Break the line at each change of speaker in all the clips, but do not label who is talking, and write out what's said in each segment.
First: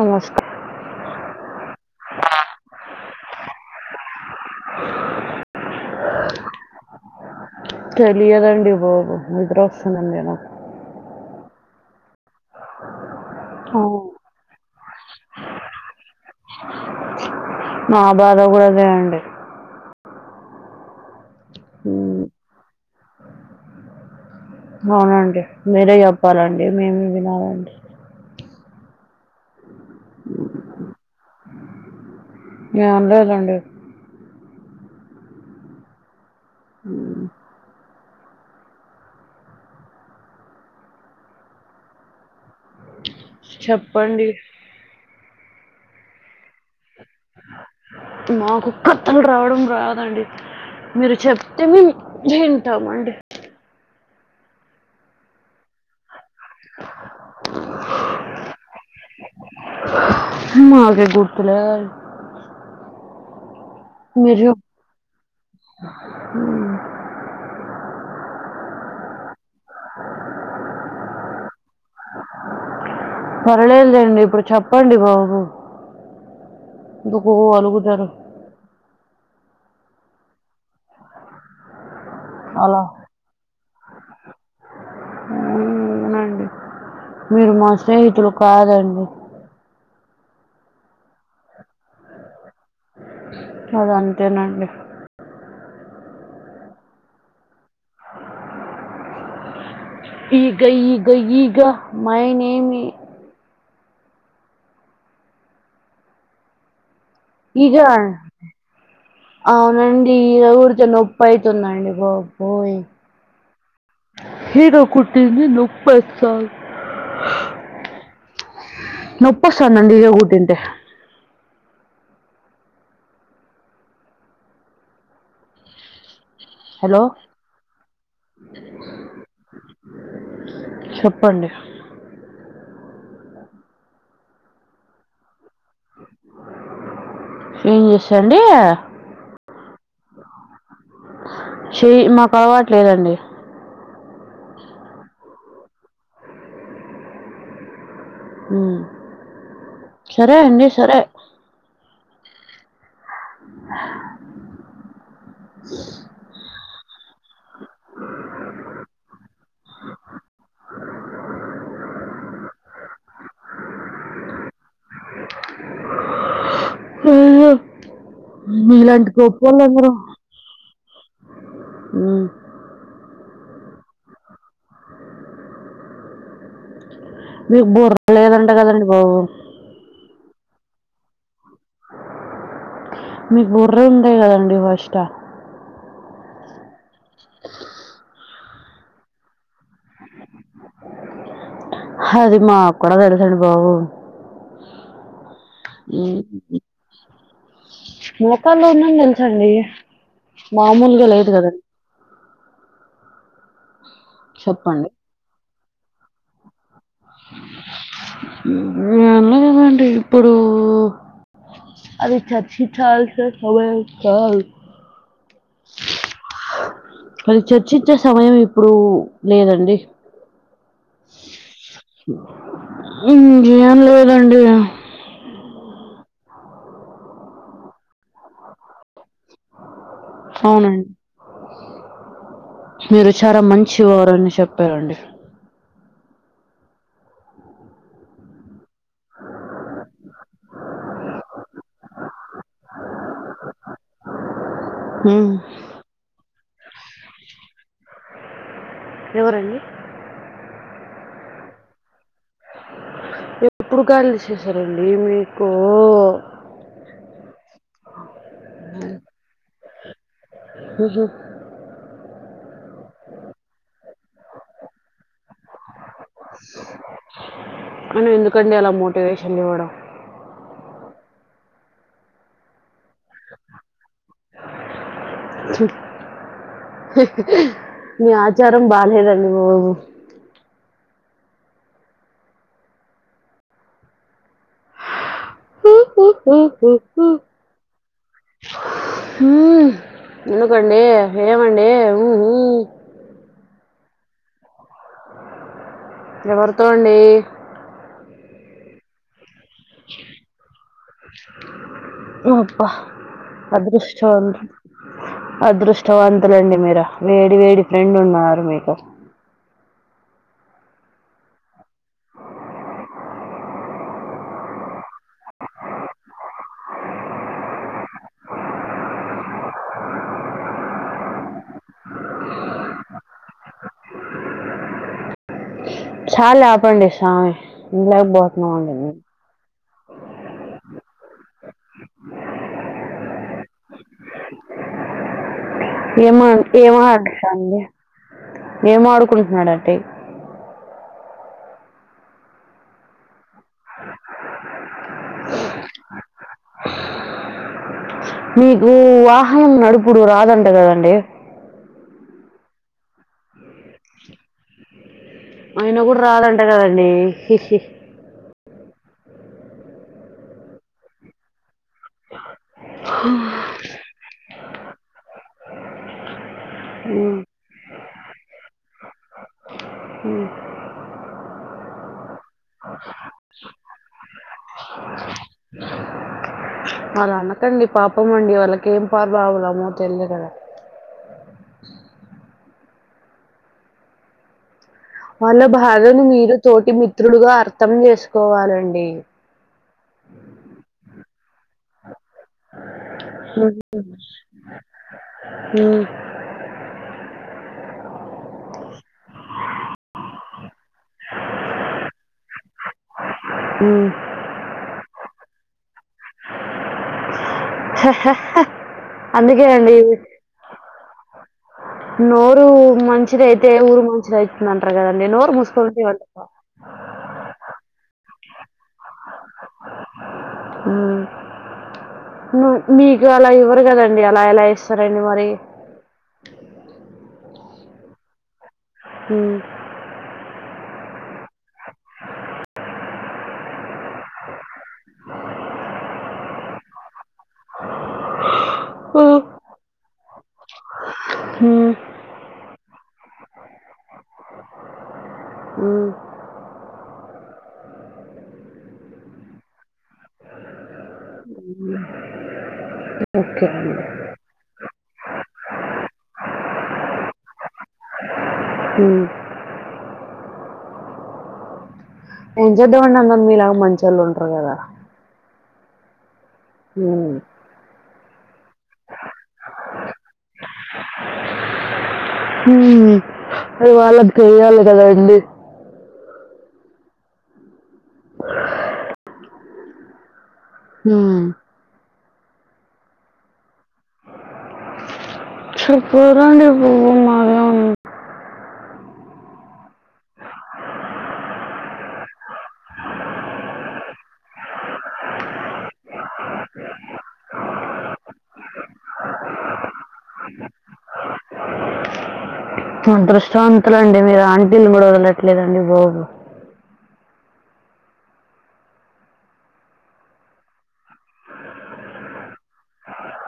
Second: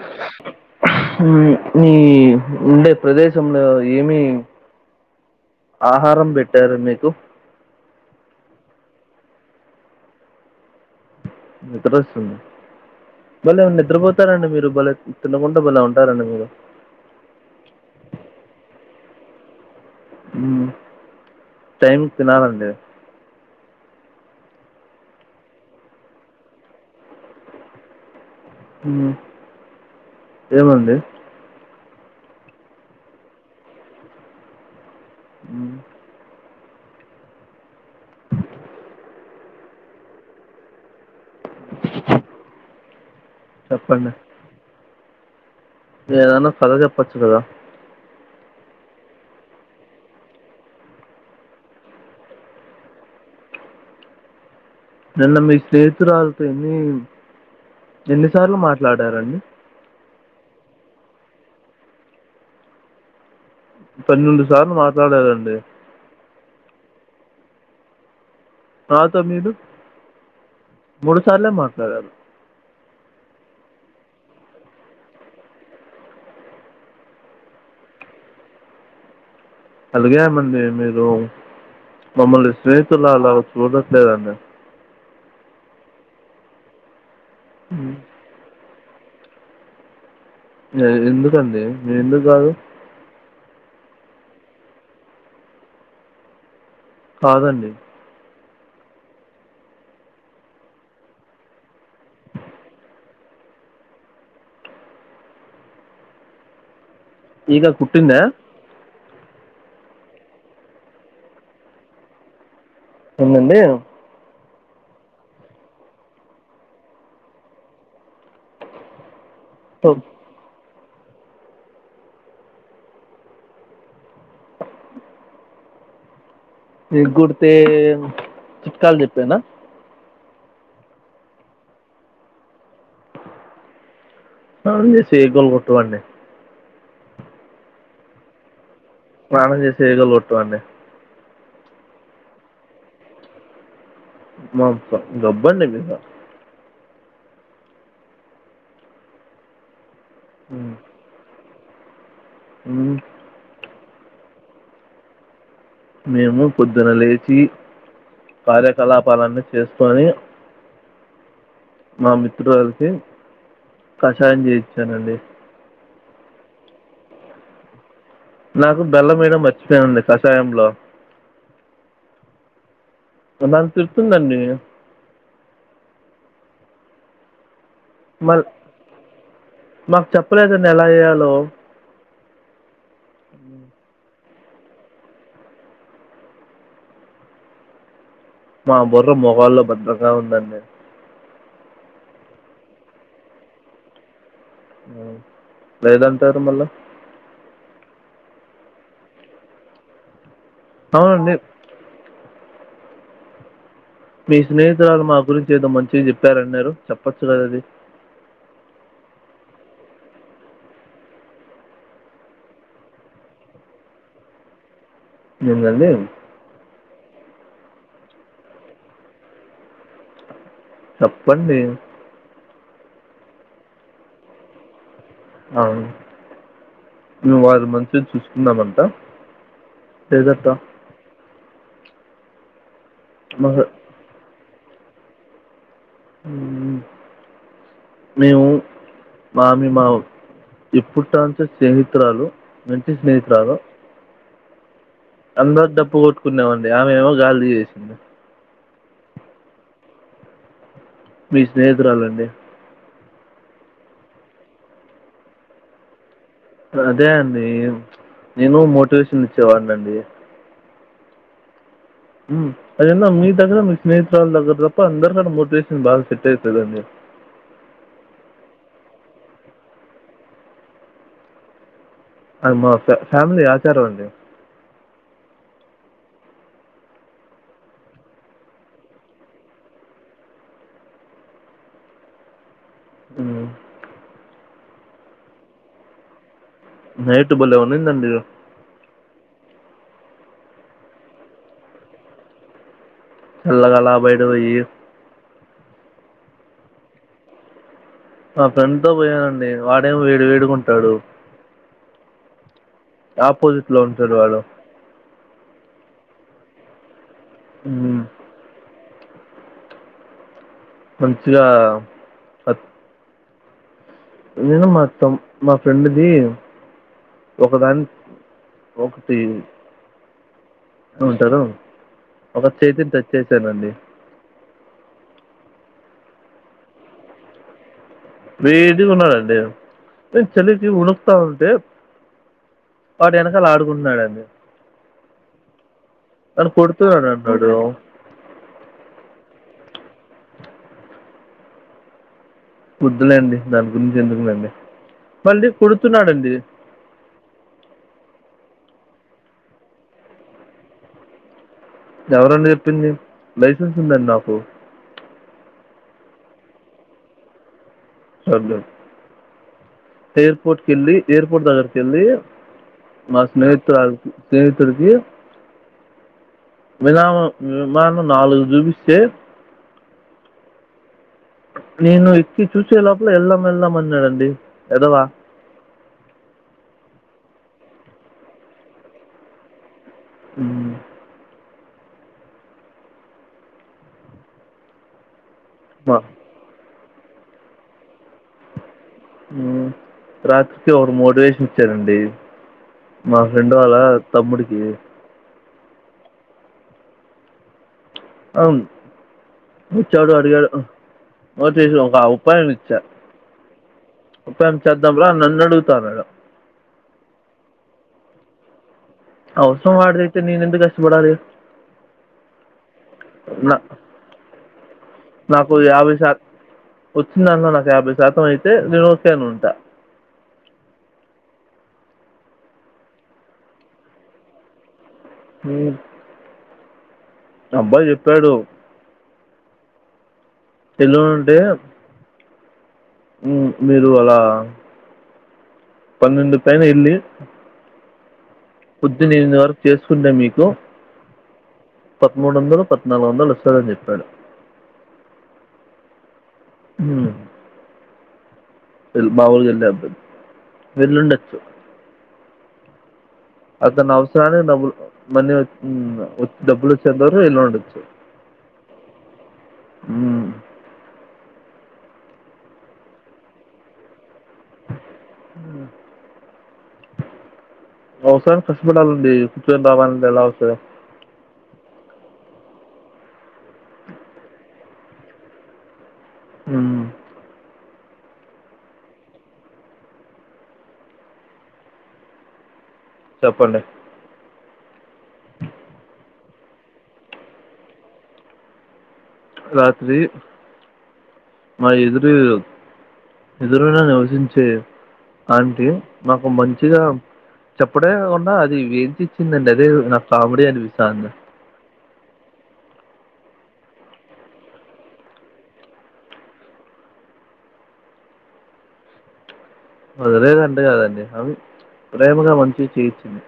నమస్తే
హ్మ్ మ్మ్ ఉండే ప్రదేశంలో ఏమి ఆహారం పెట్టారు మీకు
తెలియదండి బాబు నిద్ర వస్తుందండి నాకు
నిద్ర వస్తుంది మళ్ళీ నిద్రపోతు ఉంటారండి మీరు బలే తినకుండా బలే ఉంటారండి మీరు
మన బాధ కూడా అదే అండి
హ్మ్ టైమ్ కి
ఉమ్,
తినాలండి
అవునండి మీరే చెప్పాలండి మేమే వినాలండి
ఏమండి
ఏం లేదండి
హ్మ్
హ్మ్ చెప్పండి
నేనేమైనా కధ చెప్ ప్పచ్చుగా
మాకు కత్తలు రావడం రాదండి మీరు చెప్తే వింటామండి
నిన్న మీ స్నేహితురాలతోనిఎన్ని ఎన్నిసార్లు మాట్లాడారండి
నాకే గుర్తులేదండి
పన్నెండు సార్లు మాట్లాడారండి
హ్మ్
తరువాత మీరు మూడు సాలె మాట్లాడవు
పర్లేదులేండి ఇప్పుడు చెప్పండి బాబు ఎందుకు అలుగుతారు
అలాగేమండి మీరు మమ్మల్ని
అలా
స్నేహితులు అలా చూడట్లేదండి
అవునండి మీరు మా స్నేహితులు కాదండి
గదే ఎందుకండి ఎందుకు కాదు
అది అంతేనండి
కాదండి
ఈగ ఈగ ఈగా మైనేమి
ఈగ
ఈగా
కుట్టిందా
అవునండి ఈగ కుడోతే నొప్పి అవుతుందండి గపోయి
ఎందండి
ఈగ కుట్టింది నొపస్త నోపి వస్తుంది
ఓ,
అండి ఈగ కుటంటే హలో
ఈగుడితే చిుట్కాలు చెప్పానా
చెప్పండి
ఆవును మీ చేయితిని కుట్టుమను
ఏం చేసాండి
స్నానం చేసి ఈగలు కొట్టు అండి
చి మాకు అలవాటులేదండి
మాప గబ్బండి మీదాట
సరే అండి సరే
ఉమ్మ్ మేము పొద్దున లేచి కార్యకలాపాలన్నీ చేసుకొని మా మిత్రురాలికి కషాయం చేయించానండి
హా మీ
నాకు
ఇలాంటి
బెల్లం
గొప్ప
వేయడం
వాళందరు
మర్చిపోయానండి కషాయంలో
ఊ
ఇగ నను తిడుతుందండి
మీకు బుర్ర లేదంట
మళ్ళీ
లేదంట కదండీ బాబు
మాకు చెప్పలేదని ఎలా చేయాలో
మీకు బుర్ర ఉంది కదండి ఫస్ట
మా బుర్ర మొగాల్లో భద్రంగా ఉందండి
అది మా కూడా తెలుసు అండి బాబు
ఊ లేదు అంటారు మళ్ళా
మోకాల్లో ఉందని తెలుసండి మామూలుగా లేదు
అవునండి
కదండి
మీ
చెప్పండి
స్నేహితురాలు మా గురించి ఏదో మంచిగా చెప్పారన్నారు చెప్పొచ్చు కద అది
మామే కదండీ ఇప్పుడు అది చచ్చి చల్ స [unintelligible] కాదు
నిన్నండి
అది చర్చించే సమయం ఇప్పుడు లేదండి
చెప్పండి
అ ఇంగేమ్ లేదండి
అవు నువ్వు వాళ్ళని మంచి చూసుకుందమంట
అవునం మీరు చాలా
మా
మంచి వారని చెప్పారండి
ఉమ్ మేము మామి మా ఇప్పుట్టాంచ స్నేహితురాలు ఇంటి స్నేహితురాలు
ఉమ్
అందరు డప్పు కొట్టుకునేవాళ్ళే ఆమె ఏమో గాలి తీచేసింది
ఎవరండి
మీ స్నేహితురాలండి
ఎప్పుడు గాలి చేసారండి మీకు
అదే అండి నేను మోటివేషన్ ఇచ్చేవాడినండి
ఉహు
అదన్నా మీ దగ్గర మీ స్నేహితురాళ దగ్గర తప్ప అందరిక కూడా మోటివేషన్ బాల్స
అని ఎందుకండి అలా మోటివేషన్ ఇవ్వడం
అది మా ఫ ఫ్యామిలీ ఆచారామండీ
మీ ఆచారం బాగాలేదండి బాబు
ఉమ్
హు హు హుహు
నైట్ బలేవందండిరు
ఉమ్ నినుకండే ఏమండే హు హుమ్మ్
సల్లగలా బయటపోయి
ఎవరితోండి
మా ఫ్రెండ్తో పోయానండి వాడేం వేడి వేదిగుంటాడు
అప్పా
ఆపోజిట్లో
అదృష్టం
ఉంటాడు
అం
వాడు
అదృష్టవంతులండి మీరు వేడి వేడి ఫ్రెండ్
మ్మ్.
ఉన్నారు మీకు
మంచిగా అత్- నేను మాతం మా ఫ్రెండ్ది ఒక దాన్ ఒక ఉంటరు ఒక చేతిని టచ్ చేశానండి
చాలప్పడి సామీ
వేడిగా ఉన్నధండి నే చలికి ఉణకుతా ఉంటే వాడేనకాల ఆడుకుంటున్నడుండి
ఏమ
నన్ను
ఏం
కొడుతున్నాడు అన్నాడు
ఆడుండి ఏం ఆడుకుంటున్నడుంటే
వద్దులే అండి దాని గురించి ఎందుకునండి మళ్ళీ కుడుతున్నాడండి
మీకు వాహనం నడుపుడు రాదంట కదండి
ఎవరన్నీప్పింది లైసెన్స్ ఉందండి నాకు
ఆయన కూడా రాదంట కదండీ
సర్ ఏయిర్పోర్ట్ కిల్లీ ఏర్పోర్ట్ దగర ఏళ్లి నా సెహితురాలు సెహితుడికి విలామ
ఉమ్.
విమానం నాలుగు చూపిస్తే
ఉమ్
నేను ఎక్కి చూసేలోపల వెళ్దాం వెళ్దాం అన్నడండి ఎదవా
వాళ్ళు అనకండి పాపం అండి వాళ్ళకి ఏం పార్ బావులమో తెలియ కదా
ఉమ్
వాళ్ళ
మా
బాధను మీరు తోటి మిత్రులుగా అర్థం చేసుకోవాలండి
రాత్రికి ఒకరు మోటివేషన్ ఇచ్చారండి మా ఫ్రెండ్ వాళ్ళ తమ్ముడికి
హమ్
అవున్ వచ్చాడు అడిగాడు మోటివేషన్ ఒక ఉపాయం ఇచ్చా
హ
ఉపాయం చేద్దాం రా నన్ను అడుగతాన్నాడు
హా హా
అవసరమా వాడిదతే నేను ఎందుకు కష్టపడాలి
నోరు మంచిది అయితే
నా
ఊరు మంచిది అవుతుందింటారు కదండి నోరు ముసుకో
వచ్చిందన్న నాకు యాభై శాతం అయితే నేను ఉంటా
హమ్ మీకు అలా ఇవ్వరు కదండి అలా ఎలా ఇస్తారండి మరి
హమ్ అబ్బాయి చెప్పాడు
హ
తేల్వ ఉంటే ఉమ్ మీరు అలా పన్నెండు పైన ఏళ్లి పొద్దున్న
హ్మ్.
ఎనిమిది వరకు చేసుకుంటా మీకు
హ్మ్.
పదమూడు వందలు పద్నాలుగు వందలు వస్తాదని చెప్పాడు
ఉ
ఉ వెల్ బావుల్ డబ్ వెల్లుడొచ్చు
ఓకే అండి
అతను అవసరాన్ని డబ్బు మణి డబ్బులు వచ్చేంతవరకు ఇల్లానే ఉండొచ్చు
ఉ ఎం చేద్దండి అందర్ మీలాగా మంచోళ్ళు ఉండరు కదా
ఉ
ఉ
అవసరానికి కష్టపడాలండి కూర్చొని రావాలి అంటే ఎలా వస్తది
హు అది వాళ్ళకి తెలియాలి కదా అండి
ఉ
హు
చెప్పండి
చెప్పరండి పోవ మాగా ఉ [unintelligible]
రాత్రి మా ఎదురు ఇళ్ళు ఎదురున నివసించే ఆంటీ మాకు మంచిగా చెప్పడే కాకుండా అది వేంచి ఇచ్చిందండి అదే నాకు కామెడీ అనిపిస్తంది
అదృష్టం వంతులండి మీరు ఆంటీలను కూడ వదలట్లేదండి బాబు
వదలేదంట కదండి అవి ప్రేమగా మంచిగా చేయిచ్చింది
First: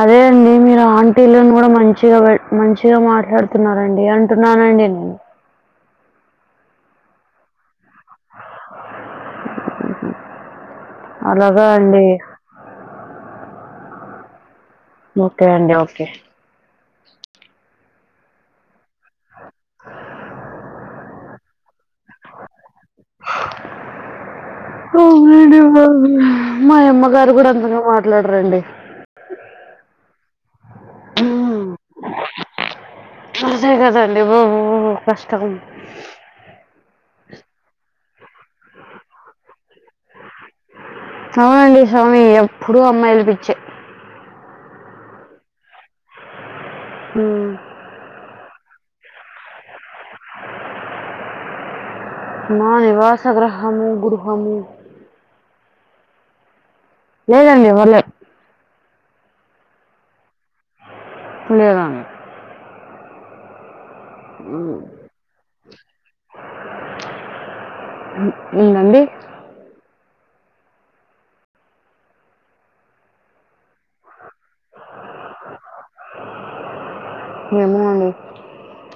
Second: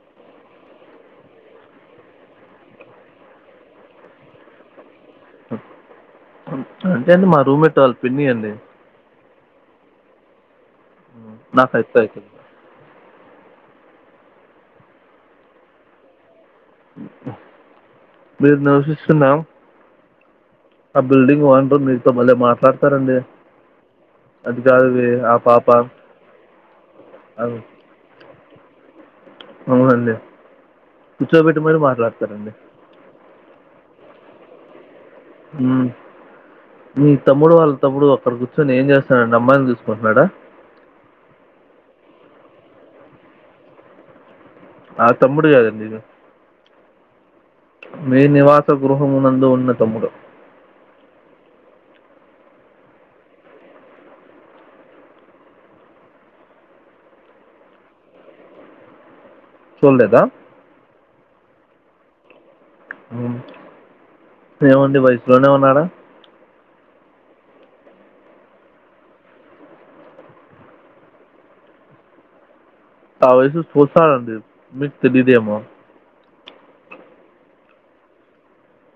అదే అండి మీరు ఆంటీలను కూడా మంచిగా మంచిగా మాట్లాడుతున్నరండి అంటున్నానండి నేను
అంటే అండి మా రూమ్మేట్ వల్ల పిన్ని అండి
అలాగా
నాకు అయితే
అండి
అవుతుంది
ఓకే అండి ఓకే
మీరు నవశిస్తున్నాం ఆ బిల్డింగ్ ఓనరు మీతో బలే మాట్లాడతారండి అది కాదే ఆ పాప
ఉహ్ మై అమ్మగారు కూడా
అది
అంతగా మాట్లాడరండి
అవునండి కూర్చోబెట్టి
మ్మ్.
మరీ మాట్లాడతారండి
అదే కదండి బాబు కష్టం
ఉ మీ తమ్ముడు వాళ్ళ తమ్ముడు అక్కడ కూర్చొని ఏం చేస్తన్నాడు అమ్మాయిని చూసుకుంటున్నాడా
అవునండి స్వామి ఎప్పుడు అమ్మాయిల పిచ్చే
ఆ తమ్ముడు కాదండీ ఇగ
ఉ
మీ నివాస గృహము నందు ఉన్న తమ్ముడు
నా నివాస గ్రహమ్ గ్రూహమ్ లేదండి వల్లే
చూన్ లేదా
లేదండి
అవును ఏమండి వయసులోనే ఉన్నాడా
ఉ ఎందండీ
ఆ వయసు చూస్తారండీ మీక్ తెలీదు ఏమో
ఏమో అండి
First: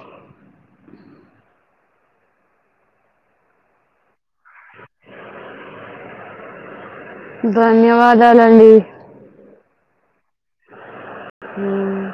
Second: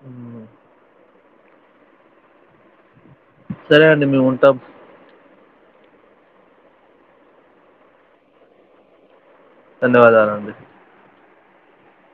ఉ సరే అండి మేము ఉంటాం
ధన్యవాదాలండి
ధన్యవాదాలు అండి
ఉమ్.